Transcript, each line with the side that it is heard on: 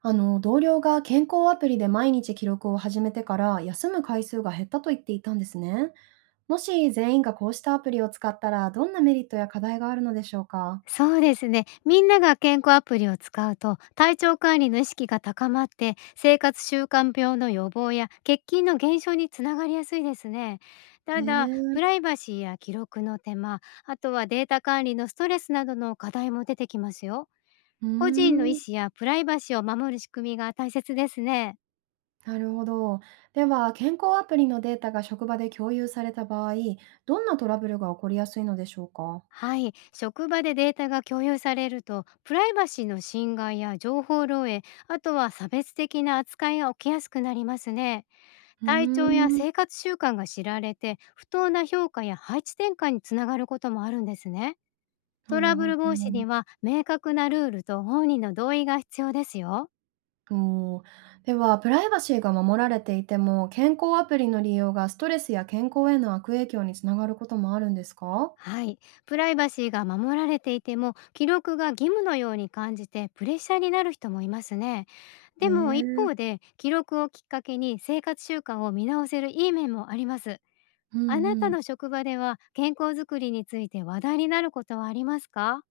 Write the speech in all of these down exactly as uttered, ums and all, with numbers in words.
right: あの、同僚が健康アプリで毎日記録を始めてから休む回数が減ったと言っていたんですね。もし全員がこうしたアプリを使ったらどんなメリットや課題があるのでしょうか。
left: そうですね。みんなが健康アプリを使うと、体調管理の意識が高まって、生活習慣病の予防や欠勤の減少につながりやすいですね。
right: へ
left: ただ、プ
right: え、
left: ライバシーや記録の手間、あとはデータ管理のストレスなどの課題も出てきますよ。
right: うー
left: 個人の意
right: ん、
left: 思やプライバシーを守る仕組みが大切ですね。
right: なるほど。では、健康アプリのデータが職場で共有された場合、どんなトラブルが起こりやすいのでしょうか。
left: はい、職場でデータが共有されると、プライバシーの侵害や情報漏洩、あとは差別的な扱いが起きやすくなりますね。
right: うー
left: 体調や
right: ん、
left: 生活習慣が知られて不当な評価や配置転換につながることもあるんですね。
right: な
left: ト
right: る
left: ラブ
right: ほど。
left: ル防止には明確なルールと本人の同意が必要ですよ。
right: おお、では、プライバシーが守られていても、健康アプリの利用がストレスや健康への悪影響につながることもあるんですか？
left: はい、プライバシーが守られていても、記録が義務のように感じてプレッシャーになる人もいますね。
right: ね
left: でも一方
right: え。
left: で、記録をきっかけに生活習慣を見直せるいい面もあります。
right: う
left: あな
right: んう
left: た
right: ん。
left: の職場では健康づくりについて話題になることはありますか？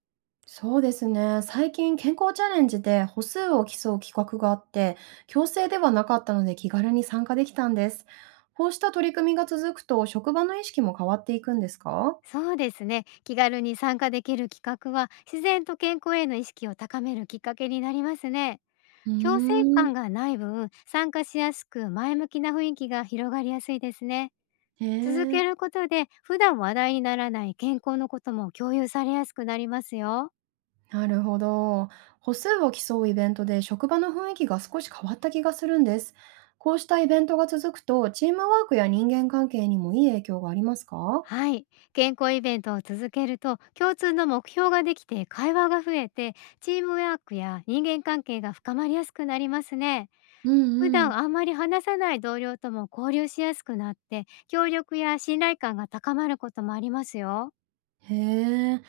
right: そうですね。最近健康チャレンジで歩数を競う企画があって、強制ではなかったので気軽に参加できたんです。こうした取り組みが続くと、職場の意識も変わっていくんですか？
left: そうですね。気軽に参加できる企画は、自然と健康への意識を高めるきっかけになりますね。
right: う
left: 強制
right: ー
left: 感
right: ん。
left: がない分、参加しやすく前向きな雰囲気が広がりやすいですね。
right: へ
left: 続
right: え。
left: けることで、普段話題にならない健康のことも共有されやすくなりますよ。
right: なるほど。歩数を競うイベントで職場の雰囲気が少し変わった気がするんです。こうしたイベントが続くと、チームワークや人間関係にもいい影響がありますか。
left: はい。健康イベントを続けると、共通の目標ができて会話が増えて、チームワークや人間関係が深まりやすくなりますね。
right: う
left: 普
right: んうん。
left: 段あんまり話さない同僚とも交流しやすくなって、協力や信頼感が高まることもありますよ。
right: へえ。い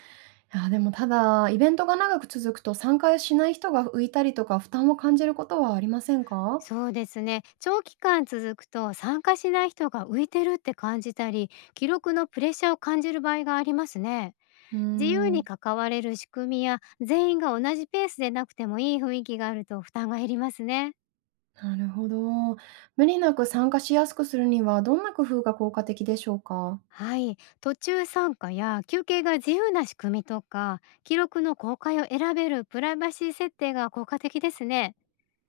right: や、でもただ、イベントが長く続くと参加しない人が浮いたりとか負担を感じることはありませんか。
left: そうですね。長期間続くと参加しない人が浮いてるって感じたり、記録のプレッシャーを感じる場合がありますね。
right: うー
left: 自由
right: ん、
left: に関われる仕組みや、全員が同じペースでなくてもいい雰囲気があると負担が減りますね。
right: なるほど。無理なく参加しやすくするには、どんな工夫が効果的でしょうか。
left: はい。途中参加や休憩が自由な仕組みとか、記録の公開を選べるプライバシー設定が効果的ですね。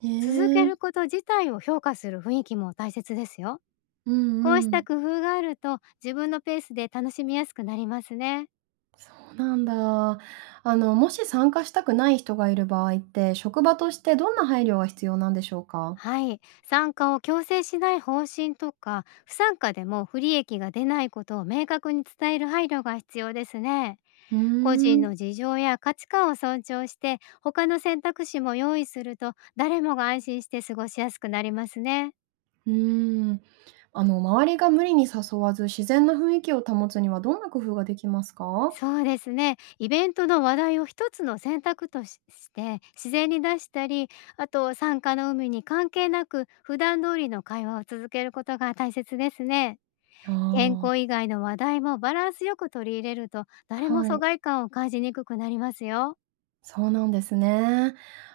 right: へ
left: 続け
right: え。
left: ること自体を評価する雰囲気も大切ですよ。
right: う
left: こう
right: ん
left: し
right: う
left: た
right: ん、
left: 工夫があると、自分のペースで楽しみやすくなりますね。
right: そうなんだ。あの、もし参加したくない人がいる場合って、職場としてどんな配慮が必要なんでしょうか？
left: はい。参加を強制しない方針とか、不参加でも不利益が出ないことを明確に伝える配慮が必要ですね。
right: うー
left: 個人
right: ん、
left: の事情や価値観を尊重して、他の選択肢も用意すると、誰もが安心して過ごしやすくなりますね。
right: うーん。あの、周りが無理に誘わず、自然な雰囲気を保つにはどんな工夫ができますか？
left: そうですね。イベントの話題を一つの選択としして自然に出したり、あと参加の有無に関係なく普段通りの会話を続けることが大切ですね。
right: あ
left: 健康以
right: あ、
left: 外の話題もバランスよく取り入れると、誰も
right: は
left: 疎
right: い、
left: 外感を感じにくくなりますよ。
right: そうなんですね。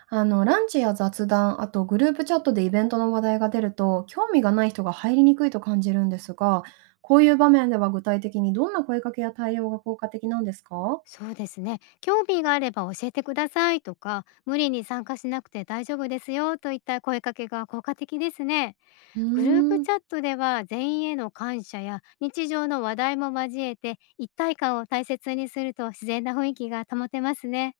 right: あの、ランチや雑談、あとグループチャットでイベントの話題が出ると、興味がない人が入りにくいと感じるんですが、こういう場面では具体的にどんな声かけや対応が効果的なんですか？
left: そうですね。興味があれば教えてくださいとか、無理に参加しなくて大丈夫ですよといった声かけが効果的ですね。
right: う
left: グルー
right: ー
left: プ
right: ん。
left: チャットでは、全員への感謝や日常の話題も交えて一体感を大切にすると、自然な雰囲気が保てますね。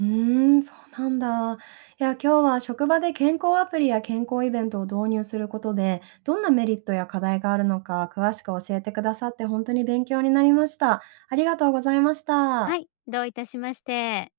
right: うーん、そうなんだ。いや、今日は職場で健康アプリや健康イベントを導入することで、どんなメリットや課題があるのか詳しく教えてくださって本当に勉強になりました。ありがとうございまし
left: は
right: た。
left: い、どういたしまして。